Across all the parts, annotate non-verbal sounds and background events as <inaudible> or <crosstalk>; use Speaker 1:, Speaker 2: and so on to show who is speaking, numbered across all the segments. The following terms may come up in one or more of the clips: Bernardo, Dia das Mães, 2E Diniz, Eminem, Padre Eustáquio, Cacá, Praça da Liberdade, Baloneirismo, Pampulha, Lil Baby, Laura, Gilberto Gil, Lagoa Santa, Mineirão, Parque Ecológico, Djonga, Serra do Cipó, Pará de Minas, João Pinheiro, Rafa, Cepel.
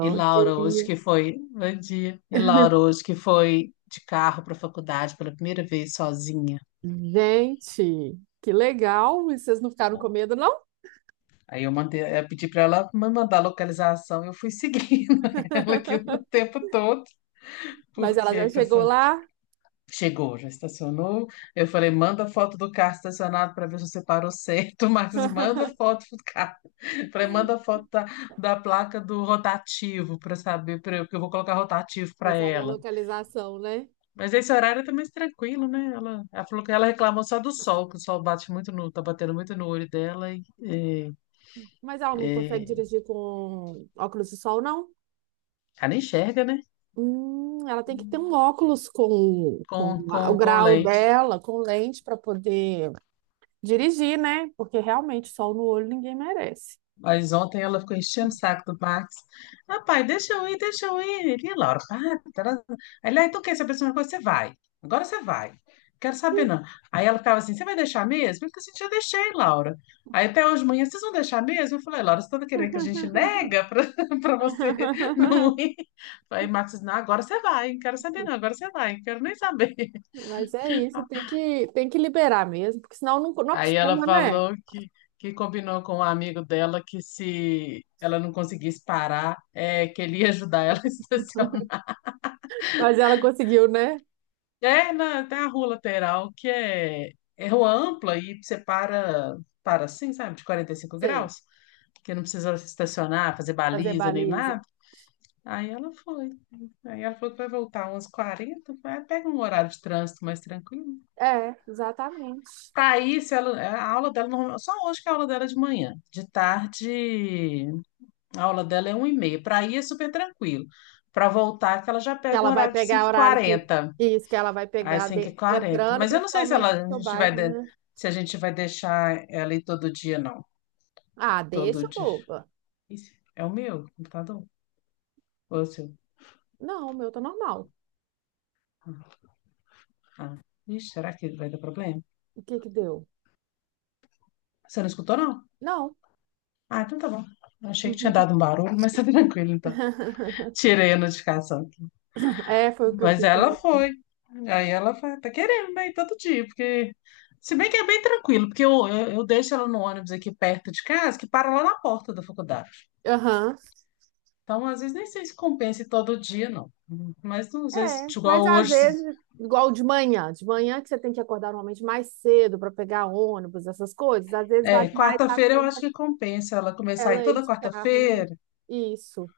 Speaker 1: E Laura hoje
Speaker 2: dia.
Speaker 1: que foi, bom dia. E Laura
Speaker 2: <laughs>
Speaker 1: hoje que foi de carro para a faculdade pela primeira vez sozinha,
Speaker 2: Gente, que legal! E vocês não ficaram
Speaker 1: né?
Speaker 2: com medo, não?
Speaker 1: Aí eu mandei, eu pedi para ela me mandar a localização. Eu fui seguindo <laughs> ela aqui o
Speaker 2: <laughs>
Speaker 1: tempo todo,
Speaker 2: Mas ela
Speaker 1: porque
Speaker 2: já chegou
Speaker 1: pensando,
Speaker 2: lá,
Speaker 1: chegou, já estacionou. Eu falei, manda foto do carro estacionado para ver se você parou certo. <laughs> O Marcos, manda foto do carro. Eu falei, manda foto da placa do rotativo para saber, que eu vou colocar rotativo
Speaker 2: já
Speaker 1: para
Speaker 2: sabe a
Speaker 1: ela.
Speaker 2: localização, né?
Speaker 1: Mas esse horário é mais tranquilo, né? Ela falou que ela reclamou só do sol, que o sol bate muito no, tá batendo muito no olho dela e, e-
Speaker 2: Mas ela não consegue
Speaker 1: e
Speaker 2: dirigir com óculos de sol, não?
Speaker 1: ela nem enxerga, né?
Speaker 2: Ela tem que ter um óculos com,
Speaker 1: Com,
Speaker 2: o
Speaker 1: com, com
Speaker 2: grau
Speaker 1: lente.
Speaker 2: dela, com lente, para poder dirigir, né? Porque realmente sol no olho ninguém merece.
Speaker 1: Mas ontem ela ficou enchendo o saco do Max. Ah, pai, deixa eu ir, deixa eu ir. Ele, "Ih, Laura, para, tará." Aí ele, ah, então quer saber se uma coisa? Você vai. Agora você vai. Quero saber, não. Aí ela ficava assim, você vai deixar mesmo? Eu falei assim, já deixei, Laura. Aí até hoje de manhã, vocês vão deixar mesmo? Eu falei, Laura, você tá querendo que a gente nega para <laughs> pra você não
Speaker 2: <laughs>
Speaker 1: ir? Aí Max disse, não, agora você vai. Não quero saber, não. Agora você vai. Não quero nem saber.
Speaker 2: Mas é isso, tem que liberar mesmo, porque senão não
Speaker 1: Aí ela
Speaker 2: acostuma, né?
Speaker 1: falou que, combinou com um amigo dela que se ela não conseguisse parar, que ele ia ajudar ela <laughs> a estacionar.
Speaker 2: Mas ela conseguiu, né?
Speaker 1: É, na, tem a rua lateral que é rua ampla e você para assim, sabe, de quarenta e cinco
Speaker 2: Sei,
Speaker 1: graus, que não precisa estacionar, fazer
Speaker 2: fazer
Speaker 1: baliza nem
Speaker 2: baliza.
Speaker 1: nada. Aí ela foi. Aí ela falou que vai voltar umas 40. Vai pega um horário de trânsito mais tranquilo.
Speaker 2: É, exatamente.
Speaker 1: Para isso, ela, a aula dela, só hoje que é a aula dela é de manhã. De tarde. A aula dela é 1 e meia. Para ir é super tranquilo. Para voltar, que ela já
Speaker 2: Que
Speaker 1: pega um
Speaker 2: ela vai
Speaker 1: horário de cinco
Speaker 2: pegar
Speaker 1: h
Speaker 2: horário de.
Speaker 1: 40
Speaker 2: Isso, que ela vai
Speaker 1: Às
Speaker 2: pegar de-
Speaker 1: 5h40.
Speaker 2: entrando
Speaker 1: Mas eu não sei se
Speaker 2: principalmente no
Speaker 1: ela, a
Speaker 2: seu
Speaker 1: gente vai,
Speaker 2: bairro, né?
Speaker 1: se a gente vai deixar ela ir todo dia, não.
Speaker 2: Ah,
Speaker 1: Todo
Speaker 2: deixa,
Speaker 1: dia.
Speaker 2: boba.
Speaker 1: Isso é o meu computador? Ou é o seu?
Speaker 2: Não, o meu tá normal.
Speaker 1: Ah, ixi, será que vai dar problema?
Speaker 2: O que que deu?
Speaker 1: Você não escutou, não?
Speaker 2: Não.
Speaker 1: Ah, então tá bom. Achei que tinha dado um barulho, mas tá <laughs> tranquilo, então.
Speaker 2: <laughs>
Speaker 1: Tirei a notificação.
Speaker 2: É, foi o que eu
Speaker 1: Mas
Speaker 2: fiz.
Speaker 1: ela foi. Aí ela tá querendo, né? Ir todo dia, porque. Se bem que é bem tranquilo, porque eu deixo ela no ônibus aqui perto de casa, que para lá na porta da faculdade.
Speaker 2: Aham.
Speaker 1: Então, às vezes, nem sei se compensa ir todo dia, não. Mas, às vezes,
Speaker 2: É, mas
Speaker 1: igual
Speaker 2: às
Speaker 1: hoje,
Speaker 2: vezes, de manhã que você tem que acordar normalmente mais cedo para pegar ônibus, essas coisas, às vezes vale mais a
Speaker 1: quarta-feira eu
Speaker 2: pena
Speaker 1: acho que compensa ela começar a ir
Speaker 2: ela ir
Speaker 1: toda
Speaker 2: de carro, né?
Speaker 1: quarta-feira,
Speaker 2: Isso.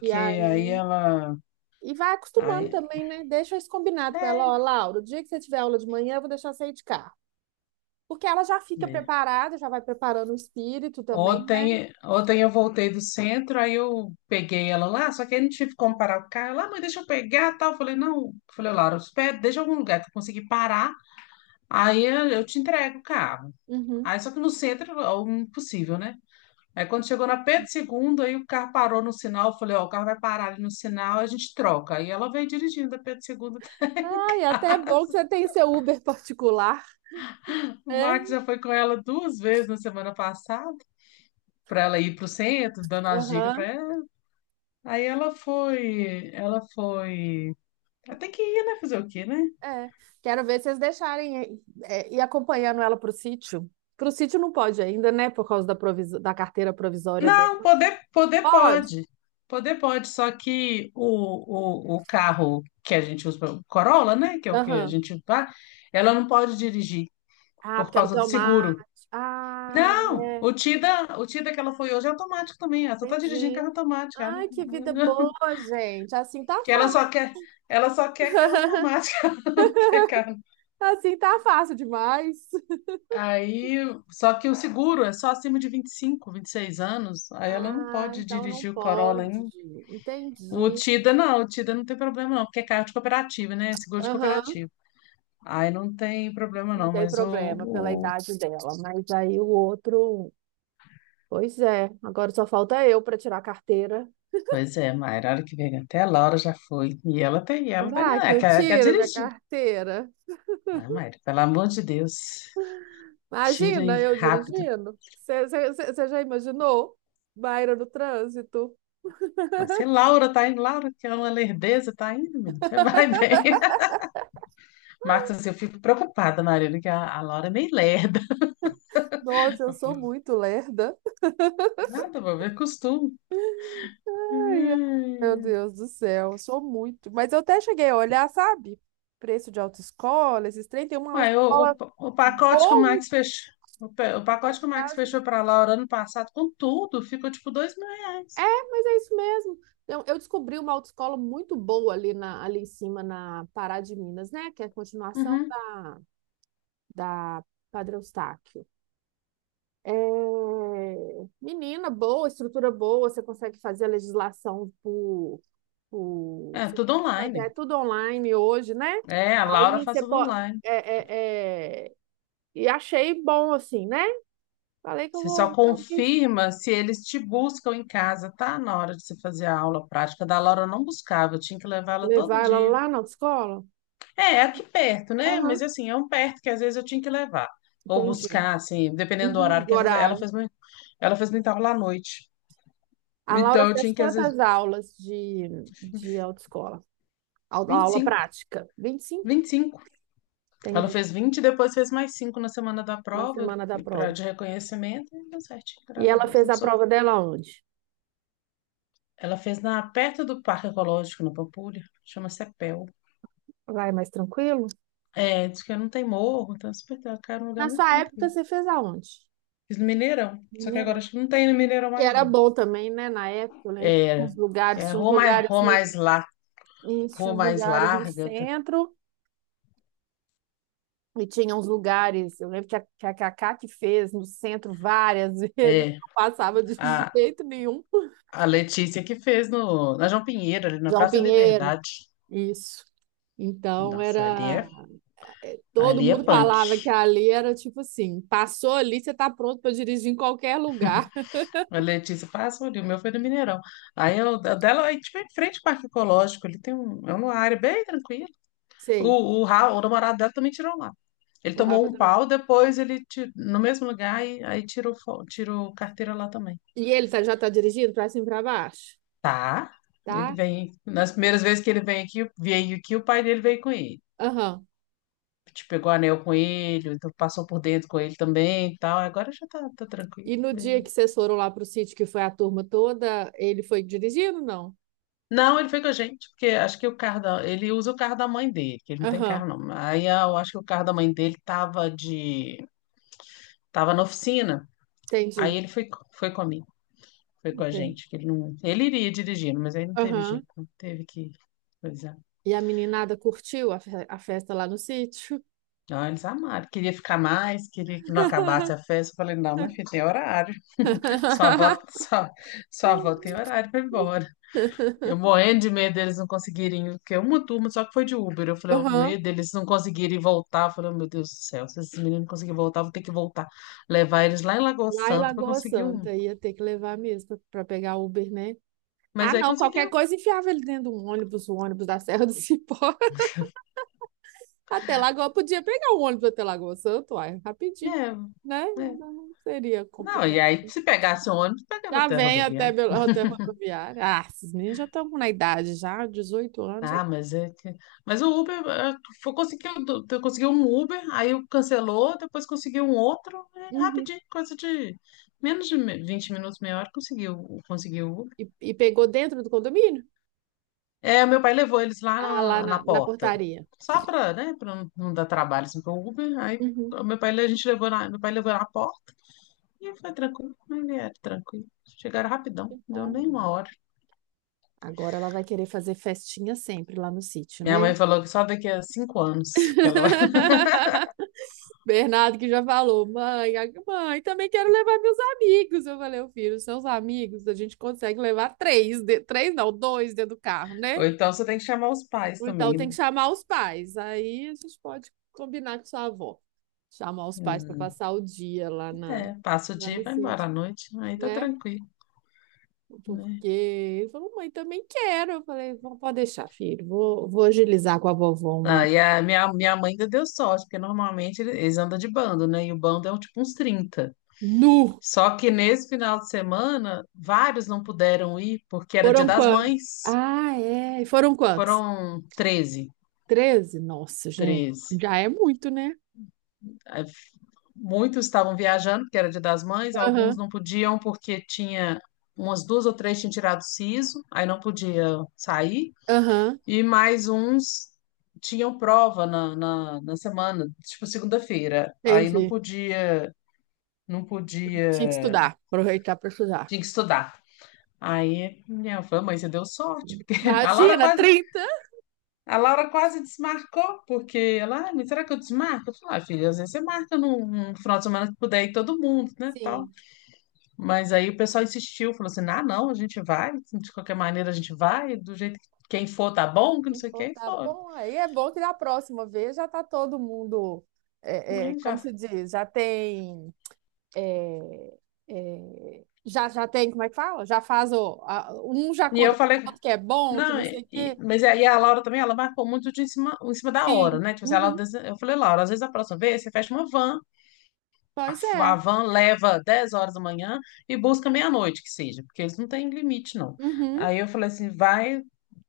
Speaker 2: E
Speaker 1: aí
Speaker 2: aí,
Speaker 1: ela.
Speaker 2: e vai acostumando
Speaker 1: Aí,
Speaker 2: também, né? Deixa isso combinado com ela,
Speaker 1: é,
Speaker 2: ó, Laura, o dia que você tiver aula de manhã, eu vou deixar você ir de carro. Porque ela já fica
Speaker 1: é.
Speaker 2: preparada, já vai preparando o espírito também, né?
Speaker 1: Ontem eu voltei do centro, aí eu peguei ela lá, só que aí não tive como parar o carro. Lá, mãe, deixa eu pegar, tal. Eu falei, não. Eu falei, Laura, espera, deixa em algum lugar que eu consegui parar, aí eu te entrego o carro.
Speaker 2: Uhum.
Speaker 1: Aí só que no centro é o impossível, né? Aí quando chegou na Pedro Segundo, aí o carro parou no sinal, eu falei, ó, o carro vai parar ali no sinal, a gente troca. Aí ela veio dirigindo a Pedro Segundo.
Speaker 2: Ai, até é bom que
Speaker 1: <laughs>
Speaker 2: você tem seu Uber <laughs> particular.
Speaker 1: O
Speaker 2: É?
Speaker 1: Max já foi com ela duas vezes na semana passada, para ela ir para o centro, dando as dicas para.
Speaker 2: Aham.
Speaker 1: Aí ela foi, ela foi. Ela tem que ir, né? Fazer o quê, né?
Speaker 2: É. Quero ver vocês deixarem é, ir acompanhando ela pro sítio. Pro sítio não pode ainda, né? Por causa da, proviso- da carteira provisória dela.
Speaker 1: Não, poder, poder
Speaker 2: Pode?
Speaker 1: pode. Poder pode, só que o carro que a gente usa, o Corolla, né? Que é o que a
Speaker 2: Aham.
Speaker 1: gente vai, ela não pode dirigir
Speaker 2: Ah,
Speaker 1: por
Speaker 2: porque ela
Speaker 1: causa
Speaker 2: tem
Speaker 1: do
Speaker 2: o mar.
Speaker 1: seguro.
Speaker 2: Ah,
Speaker 1: Não,
Speaker 2: é.
Speaker 1: o Tida que ela foi hoje é automático também. Ela só tá dirigindo
Speaker 2: Entendi.
Speaker 1: carro automático. Ela
Speaker 2: Ai, que vida
Speaker 1: não- <laughs>
Speaker 2: boa, gente. Assim tá
Speaker 1: Que
Speaker 2: fácil.
Speaker 1: ela só quer carro
Speaker 2: <laughs>
Speaker 1: automático, <laughs> ela não quer carro.
Speaker 2: Assim tá fácil demais. <laughs>
Speaker 1: Aí, só que o seguro é só acima de vinte, vinte e cinco, vinte e seis anos, aí ela não
Speaker 2: Ah,
Speaker 1: pode
Speaker 2: então não
Speaker 1: dirigir o Corolla
Speaker 2: pode.
Speaker 1: ainda.
Speaker 2: Entendi.
Speaker 1: O Tida não tem problema não, porque é carro de cooperativa, né? É seguro de
Speaker 2: Aham,
Speaker 1: cooperativa. Aí não tem problema
Speaker 2: não
Speaker 1: não,
Speaker 2: tem
Speaker 1: mas
Speaker 2: problema pela
Speaker 1: o-
Speaker 2: idade dela. Mas aí o outro. Pois é, agora só falta eu para tirar a carteira.
Speaker 1: pois é, Mayra, a hora que vem até a Laura já foi. E ela tem, e ela tá
Speaker 2: Será que
Speaker 1: nem
Speaker 2: eu
Speaker 1: quer
Speaker 2: tiro minha
Speaker 1: dirigir.
Speaker 2: carteira?
Speaker 1: Ah, Mayra, pelo amor de Deus, tira
Speaker 2: Imagina
Speaker 1: aí
Speaker 2: eu
Speaker 1: rápido.
Speaker 2: dirigindo. Você já imaginou? Baira no trânsito.
Speaker 1: Mas se Laura tá indo, Laura, que é uma lerdeza, tá indo, menino, você vai bem. <laughs> Marcos, assim, eu fico preocupada, Marina, que a Laura é meio lerda.
Speaker 2: Nossa, eu sou muito lerda.
Speaker 1: Nada, vou ver costume.
Speaker 2: Ai, ai, Meu
Speaker 1: Hum.
Speaker 2: Deus do céu, eu sou muito. Mas eu até cheguei a olhar, sabe? Preço de autoescola, esses trem, tem uma
Speaker 1: Uai,
Speaker 2: autoescola
Speaker 1: o pacote que o
Speaker 2: boa
Speaker 1: Max fechou, o
Speaker 2: aqui
Speaker 1: pacote
Speaker 2: perto de
Speaker 1: que o Max
Speaker 2: casa.
Speaker 1: fechou para Laura ano passado, com tudo, ficou tipo dois mil
Speaker 2: É,
Speaker 1: reais.
Speaker 2: mas é isso mesmo. Eu descobri uma autoescola muito boa ali em cima, na Pará de Minas, né? Que é a continuação
Speaker 1: Uhum.
Speaker 2: da, da Padre Eustáquio. É, menina boa, estrutura boa, você consegue fazer a legislação por...
Speaker 1: É, tudo online.
Speaker 2: É tudo online hoje, né?
Speaker 1: É, a Laura
Speaker 2: Aí
Speaker 1: faz
Speaker 2: você
Speaker 1: tudo
Speaker 2: pode.
Speaker 1: online.
Speaker 2: É... E achei bom, assim, né? Falei que eu
Speaker 1: Você só
Speaker 2: vou talvez
Speaker 1: confirma se eles te buscam em casa, tá? Na hora de você fazer a aula prática da Laura, eu não buscava, eu tinha que levar ela todo
Speaker 2: levar ela
Speaker 1: dia.
Speaker 2: lá na escola.
Speaker 1: É, é aqui perto, né? Mas
Speaker 2: Aham,
Speaker 1: assim, é um perto que às vezes eu tinha que levar. Ou
Speaker 2: entendi.
Speaker 1: buscar, assim, dependendo do
Speaker 2: Uhum,
Speaker 1: horário, que
Speaker 2: o
Speaker 1: às vezes ela
Speaker 2: horário.
Speaker 1: fez muito, ela fez muita aula à noite.
Speaker 2: A Laura
Speaker 1: Então eu
Speaker 2: fez
Speaker 1: tinha que, às vezes,
Speaker 2: quantas aulas de autoescola? Au-
Speaker 1: vinte e
Speaker 2: Aula
Speaker 1: cinco.
Speaker 2: prática? 25,
Speaker 1: 25. Ela
Speaker 2: entendi.
Speaker 1: fez 20, e depois fez mais 5 na semana da
Speaker 2: Na
Speaker 1: prova,
Speaker 2: semana da
Speaker 1: e
Speaker 2: prova.
Speaker 1: de reconhecimento, e deu certinho,
Speaker 2: E
Speaker 1: graças a
Speaker 2: ela
Speaker 1: Deus,
Speaker 2: fez
Speaker 1: não
Speaker 2: a
Speaker 1: precisou.
Speaker 2: prova dela onde?
Speaker 1: Ela fez perto do Parque Ecológico, na Pampulha, chama Cepel.
Speaker 2: Lá é mais tranquilo?
Speaker 1: É, diz que não tem morro, então é super tranquilo, cara, é um lugar
Speaker 2: Na
Speaker 1: muito
Speaker 2: sua época,
Speaker 1: tranquilo.
Speaker 2: você fez aonde?
Speaker 1: Fiz no Mineirão, só que agora
Speaker 2: Mineirão.
Speaker 1: acho que não tem no Mineirão
Speaker 2: Que
Speaker 1: mais,
Speaker 2: era
Speaker 1: não.
Speaker 2: bom também, né? Na época, eu lembro que tinha
Speaker 1: É,
Speaker 2: uns
Speaker 1: é
Speaker 2: lugares,
Speaker 1: a
Speaker 2: tinha uns
Speaker 1: rua mais,
Speaker 2: lugares.
Speaker 1: rua mais, lar,
Speaker 2: Isso, tinha
Speaker 1: rua
Speaker 2: uns
Speaker 1: mais
Speaker 2: lugares no
Speaker 1: larga, tá?
Speaker 2: centro e tinha uns lugares. Eu lembro que a Cacá que fez no centro várias <laughs> vezes,
Speaker 1: é,
Speaker 2: não passava de
Speaker 1: a,
Speaker 2: jeito nenhum.
Speaker 1: a Letícia que fez no, na João Pinheiro, ali na
Speaker 2: João
Speaker 1: Praça da
Speaker 2: Pinheiro,
Speaker 1: Liberdade.
Speaker 2: isso. Então
Speaker 1: Nossa, ali
Speaker 2: era.
Speaker 1: é.
Speaker 2: Todo
Speaker 1: Ali é
Speaker 2: mundo
Speaker 1: punk.
Speaker 2: falava que ali era tipo assim: passou ali, você tá pronto para dirigir em qualquer lugar.
Speaker 1: A Letícia passa ali, o meu foi no Mineirão. Aí eu, a dela, aí, tipo, em frente ao Parque Ecológico, ali tem um, é uma área bem tranquila.
Speaker 2: <laughs> Sei.
Speaker 1: O namorado dela também tirou lá. Ele
Speaker 2: O
Speaker 1: tomou
Speaker 2: Rafa
Speaker 1: um
Speaker 2: também.
Speaker 1: pau, depois ele, no mesmo lugar, e, aí tirou, tirou carteira lá também.
Speaker 2: E já tá dirigindo para cima e para baixo,
Speaker 1: Tá? Ele
Speaker 2: tá?
Speaker 1: vem, nas primeiras vezes que ele vem aqui, veio aqui, o pai dele veio com ele.
Speaker 2: Aham.
Speaker 1: Te pegou anel com ele, então passou por dentro com ele também e tal. Agora já tá tranquilo.
Speaker 2: E no dia que vocês foram lá pro sítio, que foi a turma toda, ele foi dirigindo, não?
Speaker 1: Não, ele foi com a gente, porque acho que ele usa o carro da mãe dele, que ele não tem
Speaker 2: Aham,
Speaker 1: carro não. Eu acho que o carro da mãe dele tava na oficina.
Speaker 2: entendi.
Speaker 1: Aí ele foi, foi comigo, foi com a
Speaker 2: É.
Speaker 1: gente, que ele não, ele iria dirigindo, mas aí não teve jeito,
Speaker 2: Aham.
Speaker 1: não teve que, pois é.
Speaker 2: E a meninada curtiu a festa lá no sítio?
Speaker 1: Não, eles amaram, queria ficar mais, queria que não acabasse a
Speaker 2: <laughs>
Speaker 1: festa. Eu falei, não, meu filho, tem horário. Sua avó, sua avó tem horário para ir embora. Eu morrendo de medo deles não conseguirem, porque uma turma só que foi de Uber. Eu falei, o
Speaker 2: Aham.
Speaker 1: medo deles não conseguirem voltar. Eu falei, "Oh, meu Deus do céu, se esses meninos não conseguirem voltar, eu vou ter que voltar. Levar eles lá em Lagoa
Speaker 2: Lá em
Speaker 1: Santa pra
Speaker 2: Lagoa
Speaker 1: conseguir um."
Speaker 2: Santa, ia ter que levar mesmo para pegar Uber, né? Ah,
Speaker 1: Mas aí
Speaker 2: não, qualquer
Speaker 1: conseguiu,
Speaker 2: coisa enfiava ele dentro de um ônibus, o ônibus da Serra do Cipó. <laughs> Até Lagoa, podia pegar o ônibus até Lagoa Santa, uai, rapidinho,
Speaker 1: né?
Speaker 2: né?
Speaker 1: Né.
Speaker 2: Não seria
Speaker 1: Não, e
Speaker 2: complicado.
Speaker 1: aí se pegasse um ônibus, pegava
Speaker 2: Já
Speaker 1: até a
Speaker 2: vem até,
Speaker 1: rodoviária.
Speaker 2: Belo- até rodoviária. Ah, esses meninos já estão na idade, já, 18 anos, já.
Speaker 1: Ah, mas é que... Mas o Uber, conseguiu, eu consegui um Uber, aí eu cancelou, depois conseguiu um outro,
Speaker 2: Uhum.
Speaker 1: rapidinho, coisa de menos de 20 minutos, meia hora, conseguiu, conseguiu.
Speaker 2: E pegou dentro do condomínio?
Speaker 1: É, meu pai levou eles lá
Speaker 2: Ah,
Speaker 1: na, na
Speaker 2: na
Speaker 1: porta,
Speaker 2: portaria.
Speaker 1: só para, né, para não dar trabalho assim para o Uber. Aí
Speaker 2: Uhum.
Speaker 1: o meu pai, a gente levou na, meu pai levou na porta e foi tranquilo, aí vieram tranquilo. Chegaram rapidão,
Speaker 2: Que
Speaker 1: não deu
Speaker 2: bom.
Speaker 1: nem uma hora.
Speaker 2: Agora ela vai querer fazer festinha sempre lá no sítio,
Speaker 1: Minha
Speaker 2: né?
Speaker 1: mãe falou que só daqui a 5 anos que ela... vai.
Speaker 2: <laughs> Bernardo que já falou, mãe, também quero levar meus amigos. Eu falei, ô filho, seus amigos, a gente consegue levar três, de- três não, dois dentro do carro,
Speaker 1: <laughs>
Speaker 2: né?
Speaker 1: Ou então você tem que chamar os pais
Speaker 2: Ou então
Speaker 1: também,
Speaker 2: tem
Speaker 1: né?
Speaker 2: que chamar os pais. Aí a gente pode combinar com sua avó, chamar os pais para
Speaker 1: Hum,
Speaker 2: passar o dia lá na,
Speaker 1: é, passa o
Speaker 2: lá
Speaker 1: dia e
Speaker 2: no
Speaker 1: vai embora
Speaker 2: sítio,
Speaker 1: à noite, aí tá
Speaker 2: né?
Speaker 1: tranquilo, né?
Speaker 2: Porque ele falou, mãe, também quero. Eu falei, "Vó, pode deixar, filho. Vou, vou agilizar com a vovó uma.
Speaker 1: Ah, e a minha mãe ainda deu sorte, porque normalmente eles andam de bando, né? E o bando é um, tipo uns 30.
Speaker 2: Nu!
Speaker 1: Só que nesse final de semana, vários não puderam ir porque era Dia
Speaker 2: Foram
Speaker 1: das
Speaker 2: quantos?
Speaker 1: Mães.
Speaker 2: Ah, é. E foram quantos?
Speaker 1: Foram 13,
Speaker 2: 13? Nossa, gente.
Speaker 1: 13.
Speaker 2: Já é muito, né?
Speaker 1: Aí, muitos estavam viajando porque era Dia das Mães, alguns
Speaker 2: Aham,
Speaker 1: não podiam porque tinha umas duas ou três tinham tirado siso, aí não podia sair.
Speaker 2: aham.
Speaker 1: E mais uns tinham prova na semana, tipo segunda-feira. Aí não
Speaker 2: Entendi.
Speaker 1: podia, não
Speaker 2: Tinha que
Speaker 1: podia,
Speaker 2: estudar. Aproveitar para estudar.
Speaker 1: tinha que estudar. Aí minha fã, mãe, você deu sorte, porque <laughs> a Laura
Speaker 2: Imagina,
Speaker 1: quase.
Speaker 2: 30.
Speaker 1: A Laura quase desmarcou, porque ela, ah, mas será que eu desmarco? Eu falei, ah, filha, às vezes você marca num, final de semana que puder ir todo mundo, né, tal.
Speaker 2: Sim.
Speaker 1: Mas aí o pessoal insistiu, falou assim, ah, não, a gente vai, de qualquer maneira a gente vai, do jeito que quem for tá bom, que não sei o que,
Speaker 2: Então
Speaker 1: e
Speaker 2: tá
Speaker 1: foram.
Speaker 2: bom. Aí é bom que da próxima vez já tá todo mundo, é, é,
Speaker 1: E, já...
Speaker 2: como se diz, já tem. É, é, já, já tem, como é que fala? Já faz o. Um já
Speaker 1: e eu
Speaker 2: conta pro
Speaker 1: falei,
Speaker 2: outro que é bom, que
Speaker 1: não,
Speaker 2: não sei o quê.
Speaker 1: mas aí a Laura também, ela marcou muito de em cima da hora,
Speaker 2: Sim.
Speaker 1: né, tipo assim, ela,
Speaker 2: Uhum.
Speaker 1: eu falei, Laura, às vezes a próxima vez você fecha uma van. A,
Speaker 2: Pois
Speaker 1: a
Speaker 2: é.
Speaker 1: van leva 10h da manhã e busca meia-noite, que seja, porque eles não têm limite, não.
Speaker 2: Uhum.
Speaker 1: Aí eu falei assim, vai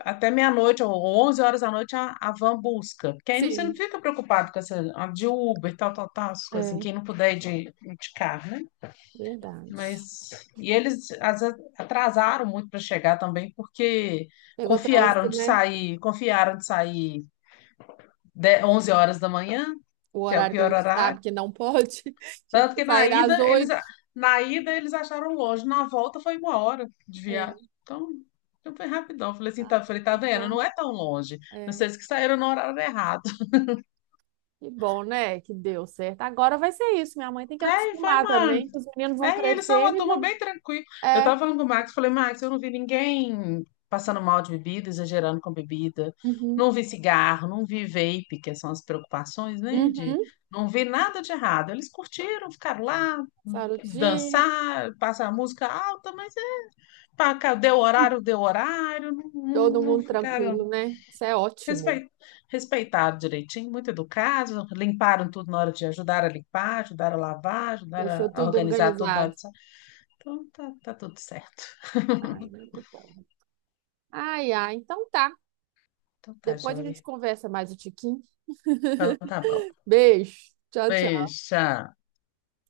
Speaker 1: até meia-noite ou 23h a van busca, porque aí você não
Speaker 2: Sim.
Speaker 1: fica preocupado com essa a de Uber, tal, tal, tal, essas coisas assim,
Speaker 2: É,
Speaker 1: quem não puder ir de carro, né?
Speaker 2: verdade.
Speaker 1: Mas, e eles às vezes, atrasaram muito para chegar também, porque
Speaker 2: Pegou trânsito, né?
Speaker 1: confiaram de sair 11h da manhã,
Speaker 2: O
Speaker 1: que é o
Speaker 2: horário que a
Speaker 1: pior
Speaker 2: gente
Speaker 1: horário.
Speaker 2: sabe que não pode. <laughs> Tinha
Speaker 1: Tanto
Speaker 2: que
Speaker 1: que na
Speaker 2: sair às
Speaker 1: ida eles,
Speaker 2: 8.
Speaker 1: na ida eles acharam longe, na volta foi uma hora de viagem.
Speaker 2: É.
Speaker 1: Então, foi rapidão. Falei assim,
Speaker 2: Ah,
Speaker 1: tá, falei, tá
Speaker 2: que
Speaker 1: vendo?
Speaker 2: bom.
Speaker 1: Não é tão longe.
Speaker 2: É.
Speaker 1: Vocês que saíram no horário errado. <laughs>
Speaker 2: Que bom, né? Que deu certo. Agora vai ser isso. Minha mãe tem que
Speaker 1: É, e foi
Speaker 2: acostumar
Speaker 1: uma.
Speaker 2: também, que os meninos vão
Speaker 1: É, e eles são
Speaker 2: crescendo
Speaker 1: uma
Speaker 2: e
Speaker 1: turma
Speaker 2: vão.
Speaker 1: bem tranquila. Eu
Speaker 2: É.
Speaker 1: tava falando com o Max, falei, Max, eu não vi ninguém passando mal de bebida, exagerando com bebida.
Speaker 2: Uhum.
Speaker 1: Não vi cigarro, não vi vape, que são as preocupações, né? De
Speaker 2: Uhum.
Speaker 1: não vi nada de errado. Eles curtiram, ficaram lá,
Speaker 2: Passar o dia.
Speaker 1: dançar, passar música alta, mas pá, cá, deu horário, não, não,
Speaker 2: Todo
Speaker 1: não
Speaker 2: mundo
Speaker 1: ficaram
Speaker 2: tranquilo, né? Isso é ótimo.
Speaker 1: respeit, respeitaram direitinho, muito educados, limparam tudo na hora de ajudar a limpar, ajudaram a lavar, ajudaram
Speaker 2: Deixou
Speaker 1: a
Speaker 2: tudo
Speaker 1: organizar tudo na hora
Speaker 2: organizado.
Speaker 1: de sair. Então tá, tá tudo certo.
Speaker 2: Ai, muito bom. Ai, ai. Então tá.
Speaker 1: Então tá,
Speaker 2: Depois a gente
Speaker 1: joia.
Speaker 2: conversa mais um tiquinho.
Speaker 1: Então tá bom.
Speaker 2: Beijo. Tchau, tchau.
Speaker 1: Beijo. Tchau.